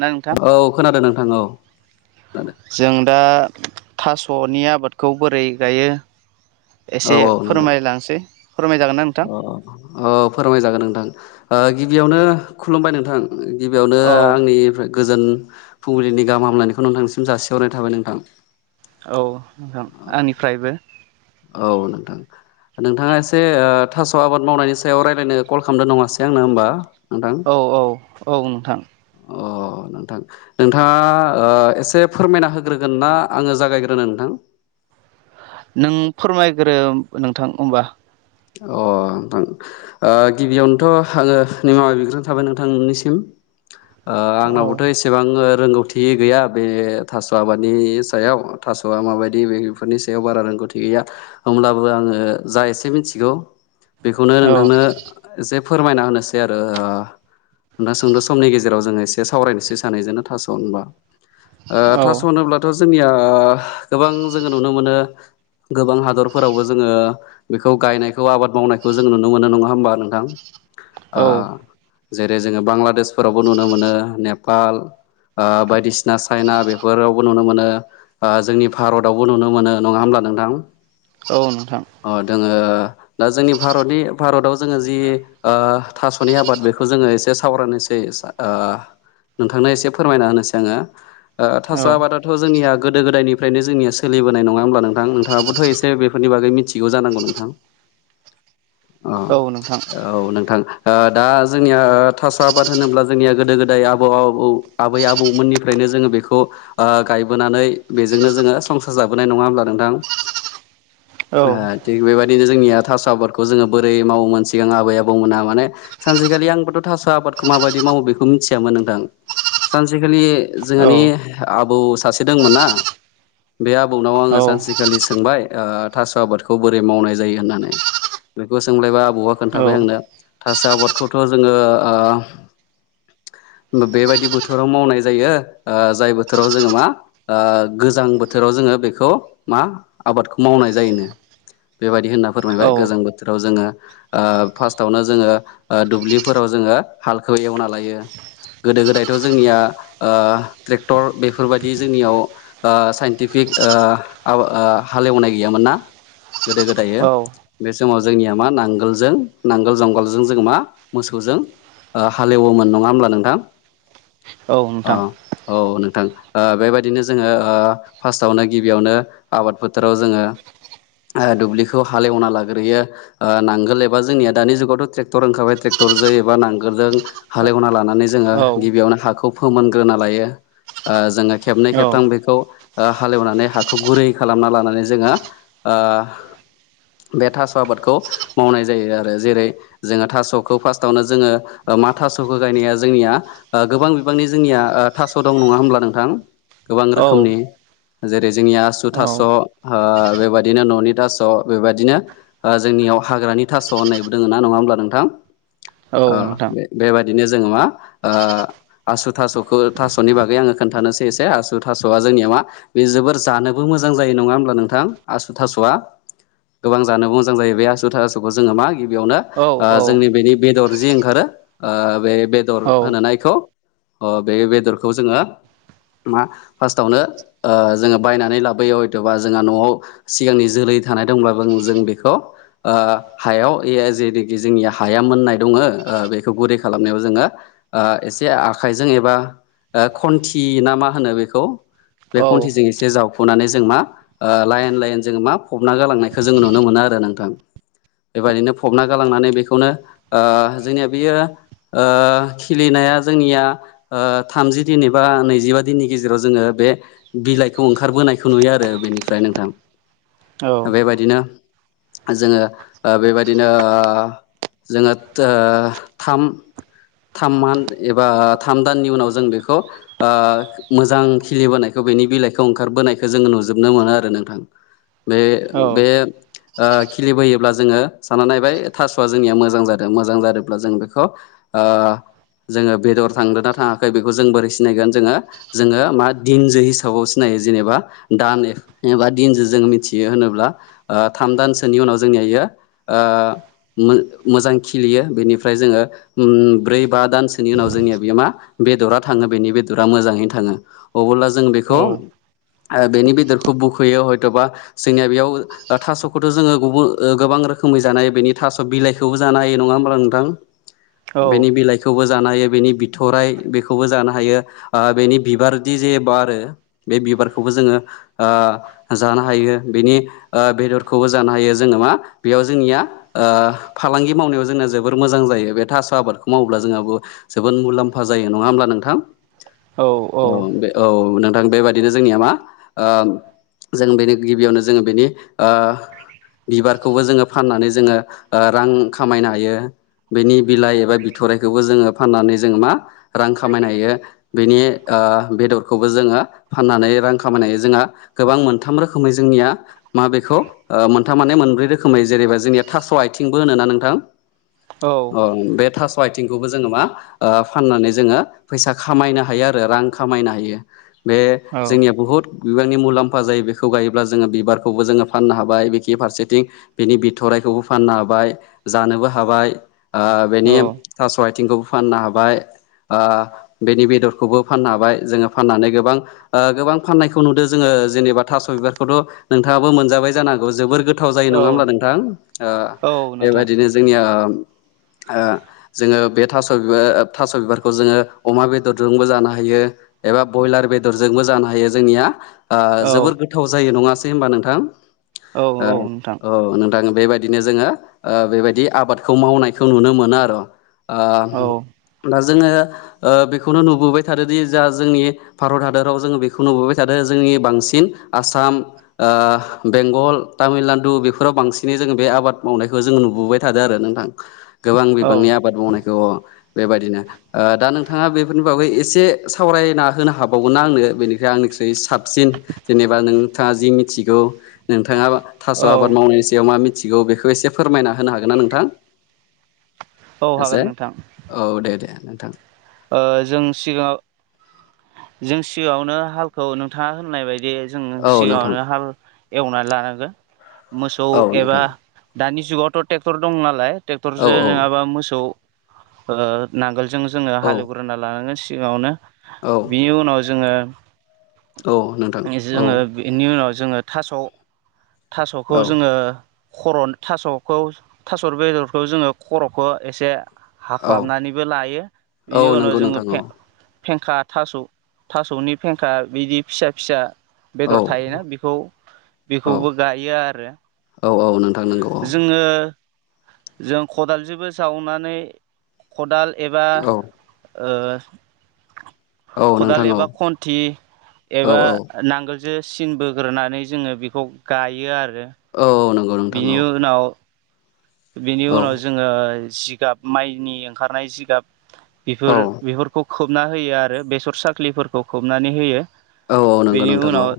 ना नोंथां औ खोनादों नोंथां औ खोनादों जों दा थास'नि आबादखौ बोरै गायो एसे फोरमायलांसै फोरमायजागोन ना नोंथां अ अ फोरमायजागोन नोंथां ओ गिबियावनो खुलुमबाय नोंथां। गिबियावनो औ आंनि गोजोन फुंबिलिनि गाहाम हामलायनायखौ नोंथांनिसिम जासिहरनाय थाबाय नोंथां। औ नोंथां आंनिफ्रायबो औ नोंथां। नोंथाङा एसे ओ थास' आबाद मावनायनि सायाव रायज्लायनो कल खालामदो नङासै आंनो होमबा। नोंथां औ औ औ नोंथां। अ नोंथां नोंथाङा ओ एसे फोरमायना होग्रोगोन ना आङो जागायग्रोनो नोंथां? नों फोरमायग्रो नोंथां होमबा अ नोंथां ओ गिबियावनोथ' आङो निमाबा बिग्रोन थाबाय नोंथांनिसिम [inaudible] औ ओआंनावबोथ' एसेबां ओ रोंगौथि गैया बे थास' आबादनि सायाव थास'आ माबायदि बेफोरनि सायाव बारा रों थि गैया होमब्लाबो आङो जा एसे मिन थिगौ बेखौनो औ नोंथांनो एसे फोरमायना होनोसै आरो ओ होना सोंद' समनि गेजेराव जोङो एसे सावरायनोसै सानैजोंनो थास' होनबा ओ औ थास' होनोब्लाथ' जोंनिया ओ गोबां जोङो नुनो मोनो गोबां हादरफोरावबो जोङो बेखौ गायनाय स' आबाद मावनायखौ जों नुनो मोनो नङा होमबा नोंथां? ओ जेरै जोङो बांलादेशफोरावबो नुनो मोनो नेपाल ओ बायदिसिना चाइना बेफोरावबो नुनो मोनो ओ जोंनि भारतावबो नुनो मोनो नङा होमबा नोंथां? औ नोंथां अ दोङो ओ जोंनि भारतनि भारताव जोङो जि ओ थास'नि आबाद बेखौ जोङो एसे सावरायनोसै। ओ नोंथांनो एसे फोरमायना होनोसै आङो। ओ औ थास' आबादाथ' जोंनिया गोदो -गोदायनिफ्रायनो जोंनिया सोलिबो होननाय नङा होनोमब्ला नोंथां नोंथाङाबोथ' एसे बेफोरनि बागै मिथिगौ जानांगौ नोंथां? औ औ नोंथां। ओ दा जोंनिया थास आबाद होनोब्ला जोंनिया गोदो गोदाय आबौ आबौ आबै आबौमोननिफ्रायनो जोङो बेखौ ओ गायबोनानै बेजोंनो जोङो संसार जाबोनाय नङा होमब्ला नोंथां? [inaudible] औ ओ थिग बेबायदिनो जोंनिया थास' आबादखौ जोङो बोरै मावोमोन सिगां आबै -आबौमोनहा माने सानसेखालि आंबोथ' थास' आबादखौ माबायदि मावो बेखौ मिथियामोन नोंथां। सानसेखालि औ जोंहानि आबौ सासे दोंमोन ना बे आबौनाव आङो सानसेखालि सोंबाय ओ थास' आबादखौ बोरै मावनाय जायो होननानै। बेखौ सोंलायबा आबौआ औ खोन्थाबाय आंनो थास' आबादखौथ' जोङो ओ लांदां ओ बेबायदि बोथोराव मावनाय जायो ओ जाय बोथोराव जोङो मा ओ गोजां बोथोराव जों ङो बेखौ मा आबादखौ मावनाय जायोनो बेबायदि होनना मायबाय गोजां बोथोराव जोङो ओ फास्टावनो जोङो ओ दुब्लिफोराव जोङो हालखौ एवना लायो गोदो गोदायथ' जोंनिया ओ ट्रेक्टर बेफोरबायदि जोंनियाव ओ साइनटिफि ओ ओ हालेवनाय गैयामोन ना गोदो गोदाय औ बे समाव जोंनिया मा नांगोलजों नांगोल जुंगालजों जोङो मा मोसौजों हालेवोमोन नङा होमब्ला नोंथां औ अ नोंथां औ नोंथां बेबायदिनो जोङो ओ फार्स्टआवनो गिबियावनो आबाद बोथोराव जोङो दुब्लिखौ हालेवना लाग्रोयो नांगोल एबा जोंनिया दानि जुगावथ' ट्रेक्टर ओंखारबाय ट्रेक्टरजों एबा नांगोलजों हालेवना लानानै जोङो औ गिबियावनो हाखौ फोमोनग्रोना लायो ओ जोङो खेबनै खेबथाम बेखौ हालेवनानै हाखौ गुरै खालामना लानानै जोङो ओ बे थास' आबादखौ मावनाय जायो आरो जेरै जोङो थास'खौ फार्स्टआवनो जोङो मा थास'खौ गायनाया जोंनिया गोबां बिबांनि जोंनिया थास' दं नङा होमब्ला नोंथां गोबां औ रोखोमनि जेरै जोंनिया आसु औ थास' ओ बेबायदिनो न'नि थास' बेबायदिनो जोंनियाव हाग्रानि थास' होननायबो दोङ ना नङा होमब्ला नोंथां ओ नोंथां बेबायदिनो जोङो मा ओ आसु थास'खौ थास'नि बागै आङो खोन्थानोसै एसे आसु थास'आ जोंनिया मा बे जोबोर जानोबो मोन मोजां जायो नङा होनोमब्ला नोंथां आसु थास'आ गोबां जानो मोजां जायो बे आसु थास'खौ जोङो मा गिबियावनो औ औ जोंनि बेनि बेदर जि ओंखारो ओ बे बेदर होनो ना इखौ बे बेदरखौ जोङो मा फार्स्टआवनो जोङो बायनानै लाबोयो हयथ'बा जोंहा न'आव सिगांनि जोलै थानाय दङब्ला जों बेखौ ओ हायाव एयाव जोंनिया हाया मोन्नाय दङो बेखौ गुरै खालामनायाव जोङो ओ एसे आखाइजों एबा खन्थि ना मा होनो बेखौ बे खन्थिजों एसे जावखुनानै जों मा लाइन लाइन जों मा फबना गालांनाय नायखौ जों नुनो मोन आरो नोंथां बेबायदिनो फबना गालांनानै बेखौनो ओ जोंनिया बेयो ओ खिलिनाय जोंनिया ओ थामजि दिन एबा नैजिबा दिननि गेजेराव जोङो बे बिलाइखौ ओंखार ओंखारबोनायखौ नुयो आरो बेनिफ्राय नोंथां औ बेबायदिनो जोङो बेबायदिनो जोङो ओ थाम थाम मानथ एबा थाम दाननि उनाव जों बेखौ ओ मोजां खिलिबोनायखौ बेनि बिलाइखौ ओंखारबोनायखौ जोङो नुजोबनो मोनो आरो नोंथां बे औ बे ओ खिलिबोयोब्ला जोङो सानना नायबाय थास'आ जोंनिया मोजां जादों मोजां जादोंब्ला जों बेखौ ओ जोङो बेदर थांदों ना थाङाखै बेखौ जों बोरै सिनायगोन जोङो जोङो मा दिनजो हिसाबाव सिनाय जेनेबा दान एबा दिनजों जों मिथियो होनोब्ला ओ थाम दानसोनि उनाव जोंनि इयो मोजां खिलियो बेनिफ्राय जोङो ब्रै बा दानसोनि उनाव जोंनिया बेयो मा बेदरा थाङो बेनि बेदरा मोजाङैनो थाङो अब्ला जों औ बेखौ बेनि बेदरखौ बुखोयो हयथ'बा जोंनिया बेयाव थास'खौथ' जोङो गुबुन गोबां रोखोमै जानो हायो बेनि थास' बिलाइखौबो जानो हायो नङा होमबब्ला नोंथां बेनि बिलाइखौबो जानो हायो बेनि बिथराइ बेखौबो जानो हायो ओ बेनि बिबारदि ज बारो बे बिबारखौबो जोङो जानो हायो बेनि ओ बेदरखौबो जानो हायो जोङो मा बेयाव जोंनिया औ फालांगि मावनायाव जोंना जोबोर मोजां जायो। जायो बे थास' आबादखौ मावोबब्ला जोंहाबो जोबोद मुलाम्फा जायो नङा हब्ला नोंथां। [unintelligible] [inaudible] औ बे औ नोंथां बेबाददिनो जोंनिया मा ओ जों बेनो गिबियावनो जोङो बेनि ओ बिबारखौबो जोङो फाननानै जोङो ओ रां खामायनो हायो बेनि बिलाइ एबा बिथराइखौबो जोङो फाननानै जोङो मा रां खामायनो हायो बेनि ओ बेदरखौबो जोङो फाननानै रां खामायनाय जोंहा गोबां मोनथाम रोखोमै जोंनिया मा बेखौ ओ मोनथाम माने मोनब्रै रोखोमै जेरैबा जोंनिया थास' आथिंबो होनो ना नोंथां। ओं बे थास' आइथिंखौबो जोङो मा फाननानै जोङो फैसा खामायनो हायो आरो रां खामायनो हायो बे औ जोंनिया बुहुत बिबांनि मुलाम्फा जायो बेखौ गायोब्ला जोङो बिबार खौबो जोङो फाननो हाबाय बिखि फारसेथिं बिनि बिथररायखौबो फाननो हाबाय जानोबो हाबाय ओ बेनि थास' आथिंखौबो फाननो हाबाय ओ बेनि बेदरखौबो फाननो हाबाय जोङो फाननानै गोबां ओ गोबां फाननायखौ नुदों जोङो। ओ जेनेबा थास' बिबारखौथ' नोंथाङाबो मोनजाबाय जानो हागौ जोबोर गोथाव जायो नङा औ होमब्ला नोंथां ओ औ नोंथां बेबायदिनो जोंनिया [inaudible] [unintelligible] ओ जोङो बे थास' बिबार थास' बिबारखौ जोङो अमा बेदरजोंबो जानो हायो। एबा ब्रयलार बेदरजोंबो जानो हायो जोंनिया ओ औ जोबोर गोथाव जायो नङास दे होनोमबा नोंथां। औ नोंथां ओ औ नोंथां बेबायदिनो जोङो बेबायदि आबादखौ मावनायखौ नुनो मोना आर ओ औ दा जोङो ओ बेखौनो नुबोबाय थादोंदि जा जोंनि भारत हादराव जोङो बेखौ नुबोबाय थादों आरो जोंनि बांसिन आसाम ओ बेंगल तामिलनाडु बेफोराव बांसिनै जोङो बे आबाद मावनायखौ जों नुबोबाय थादों आरो नोंथां गोबां बिबांनि औ आबाद मावनायखौ अ बेबायदिनो ओ दा नोंथाङा बेफोरनि बागै एसे एसे सावरायना होनो हाबावगोना आंनो बेनिख आंनिखुइ साबसिन जेनेबा नोंथाङा जि मिथिगौ नोंथाङा थास' औ आबाद मावनायनि सायाव मा मिथिगौ बेखौ एसे फोरमायना होनो हागोन ना नोंथां? [inaudible] [unintelligible] एसे नोंथां औ दे दे नोंथां। ओ जों सिगाङाव जों सिगाङावनो हालखौ नोंथाङा होननाय बायदि दि जों औ नोंथां सिगाङावनो हाल एवनानै लानांगोन मोसौ औ एबा नोंथां दानि जुगावथ' ट्रेक्टर दं नालाय औ ट्रेक्टरजो औ नङाबा मोसौ ओ नांगोलजों जोङो औ हालेवग्रोना लानांगोन सिगावनो बिनि औ उनाव जोङो औ नोंथां औ जोङो बेनि उनाव जोङो जोङो थास' थास'खौ औ जोङो खर' थास'खौ थास' बेदरखौ जोङो खर'खौ एसे औ हाख्लाबनानैबो लायो औ बिनि उनाव नंगौ जोङो नोंथां औ फें फेंखा थास' थास'नि फेंखा बिदि फिसा फिसा औ बेदर थायोना बेखौ औ बेखौबो गायो आरो औ औ नोंथां नंगौ औ जोङो जों खदालजोंबो जावनानै खदाल एबा ओ औ खदाल नोंथां औ एबा खन्थि औ एबा औ नांगोल जो‌सिन बोग्रोनानै जोङो बेखौ गायो आरो औ औ नंगौ नोंथां बिनि औ उनाव बेनि औ उनाव जोङो जिगाब माइनि ओंखारनाय जिगाब औ बेफोर बेफोरखौ खोबना होयो आरो बेसर साख्लिफोरखौ खोबनानै होयो औ औ नंगौ बेनि नोंथां औ उनाव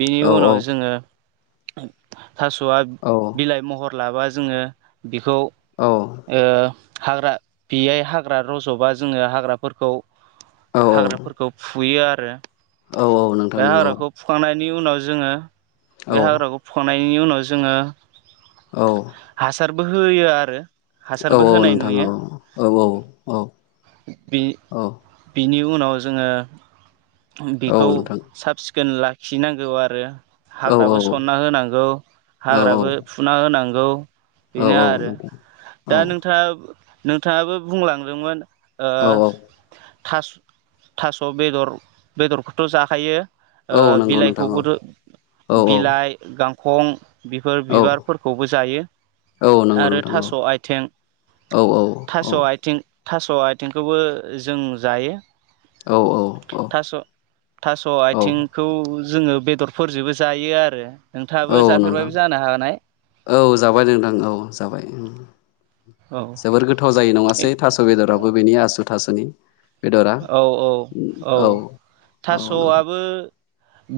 बेनि औ उनाव जोङो थास'आ औ बिलाइ महर लाबा जोङो बिखौ औ ओ हाग्रा बेयाय हाग्रा रज'बा जोङो हाग्राफोरखौ औ हाग्राफोरखौ फुयो आरो औ औ नोंथां नंगौ। बेनि उनाव जोङो औ बे हाग्राखौ फुखनायनि उनाव जोङो औ हासारबो होयो आरो औ हासारबो औ होनाय नोंथां नुयो औ औ औ बि औ बिनिखौ उनाव जोङो औ बेखौ नोंथां साब सिखोन लाखिनांगौ आरो औ हाग्राबो सनना होनांगौ औ हाग्राबो फुना होनांगौ औ बेनो औ आरो नंगौ दा नोंथाङा नोंथाङाबो बुंलांदोंमोन ओ औ थास' थास' बेदर बेदरखौथ' जाखायो ओ औ नंगौ नोंथां बिलाइखौबो औ थ' औ बिलाइ गांखं बेफोर औ बिबारफोरखौबो जायो औ नंगौ आरो नोंथां औ थास' आइ आथिं औ औ औ थास' आथिं थास' आथिंखौबो जों जायो। औ औ थास' थास' आथिंखौ जोङो बेदरफोरजोंबो जायो आरो नोंथाङाबो औ नोंथां जाफेरबायबो जानो हानाय औ जाबाय नोंथां औ जाबाय। औ जोबोर गोथाव जायो नङासै थास' बेदराबो बेनि आसु थासुनि औ औ औ औ नोंथां थास'आबो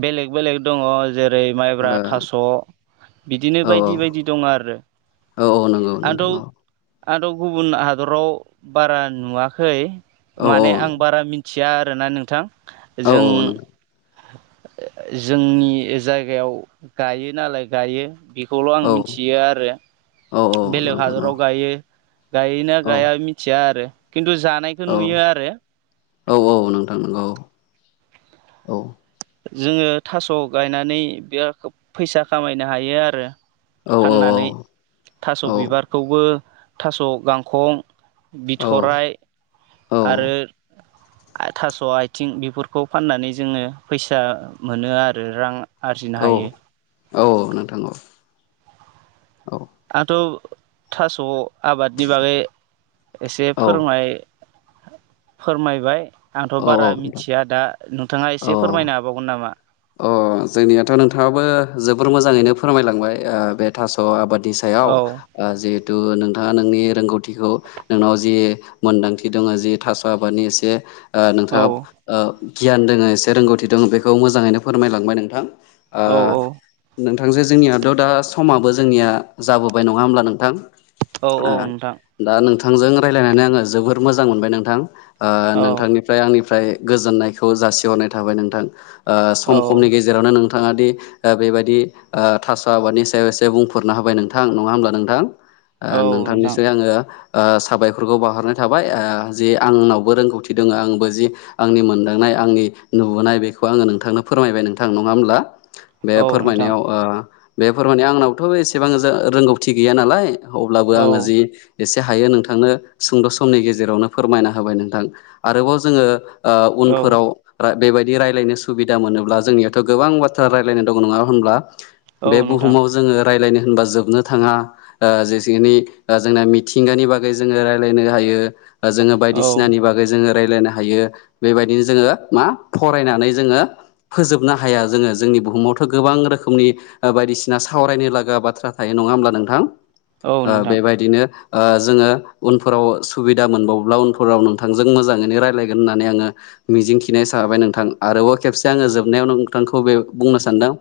बेलेग बेलेग दङ जेरै ओरै माइब्रा थास' बिदिनो ओ औ बायदि बायदि दं आरो औ औ नंगौ आंथ' नोंथां औ आंथ' गुबुन हादराव बारा नुवाखै औ माने आं बारा मिथि या आरोना नोंथां औ जों औ नंगौ जोंनि जायगायाव गायो नालाय गायो बे बे खौल' आं औ मिथियो आरो औ औ बेलेग नोंथां औ हादराव गायो गायोना औ गाया मिथिया आरो खिन्थु जानायखौ औ नुयो आरो औ औ नोंथां नोंगौ औ औ। जोङो थास' गायनानै बे फैसा खामायनो हायो आरो औ औ फाननानै थास' औ बिबारखौबो थास' गांखं औ बिथराय आरो औ आं थास' आथिं बेफोरखौ फाननानै जोङो फैसा मोनो आरो रां आरजिनो हायो। औ औ नोंथां औ औ। आंथ' थास' आबादनि बागै एसे औ फोरोंनाय फोरमायबाय आंथ' औ औ बारा नोंथां मिथिया दा नोंथाङा एसे औ फोरमायनो हाबावगोन नामा? अ जोंनियाथ' नोंथाङाबो जोबोर मोजाङैनो फोरमायलांबाय बे थास' आबाद नि सायाव औ ओ जे थु नोंथाङा नोंनि रोंगौथिखौ नोंनाव जि मोनदांथि दङ जि थास' आबादनि एसे औ नोंथाङा ओ गियान दोङ एसे रोंगौथि दङ बेखौ मोजाङैनो फोरमायलांबाय नोंथां। ओ औ नों नोंथां जे जोंनियाथ' दा समाबो जोंनिया जाबोबाय नङा होमब्ला नोंथां। औ औ ओ नोंथां दा नोंथांजों रायलायनानै आङो जोबोर मोजां मोनबाय नोंथां। ओ औ नोंथांनिफ्राय आंनिफ्राय गोजोननायखौ जासिहरनाय थाबाय नोंथां ओ औ खम खमनि गेजावनो नों नोंथाङा दि ओ बेबायदि थास' आबादनि सायाव एसे बुंफोरना होबाय नोंथां नङा होमब्ला नोंथां। ओ औ नोंथां नोंथांनिसिम आङो ओ साबायखरखौ बहरनाय थाबाय ओ जि आंनावबो रोंगौथि दङ आंबो जि आंनि मोनदांनाय आंनि नुबोनाय बेखौ आङो नोंथांनो फोरमायबाय नोंथां नङा होमब्ला बे औ नोंथां फोरमायनायाव ओ बे फोरमानायाव आंनावथ' एसेबां जा-रोंगौथि गैया नालाय अब्लाबो औ आङो जि एसे हायो नोंथांनो सुंद' समनि गेजेरावनो फोरमायना होबाय नोंथां आरोबाव जोङो ओ औ उनफोराव बेबायदि रायलायनो सुबिदा मोनोब्ला जोंनियावथ' गोबां बाथ्रा रायलायनाय दं नङा होनब्ला। औ बे नोंथां बुहुमाव जोङो रायलायनो होनबा जोबनो थाङा। ओ जेखिनि जोंना मिथिंगानि बागै जोङो रायलायनो हायो ओ जोङो औ बायदिसिनानि बागै जोङो रायलायनो हायो। बेबायदिनो जोङो मा फरायनानै जोङो फोजोबनो हाया जोङो जोंनि बुहुमावथ' गोबां रोखोमनि ओ बायदिसिना सावरायनो लागा बाथ्रा थायो नङा होमब्ला नोंथां। औ ओ नोंथां बेबायदिनो ओ जोङो उनफोराव सुबिदा मोनबावब्ला उनफोराव नोंथांजों मोजाङैनो रायलायगोन होननानै आङो मिजिं थिनाय जाबाय नोंथां। आरोबाव खेबसे आङो जोबनायावनो नोंथांखौ बे बुंनो सानदों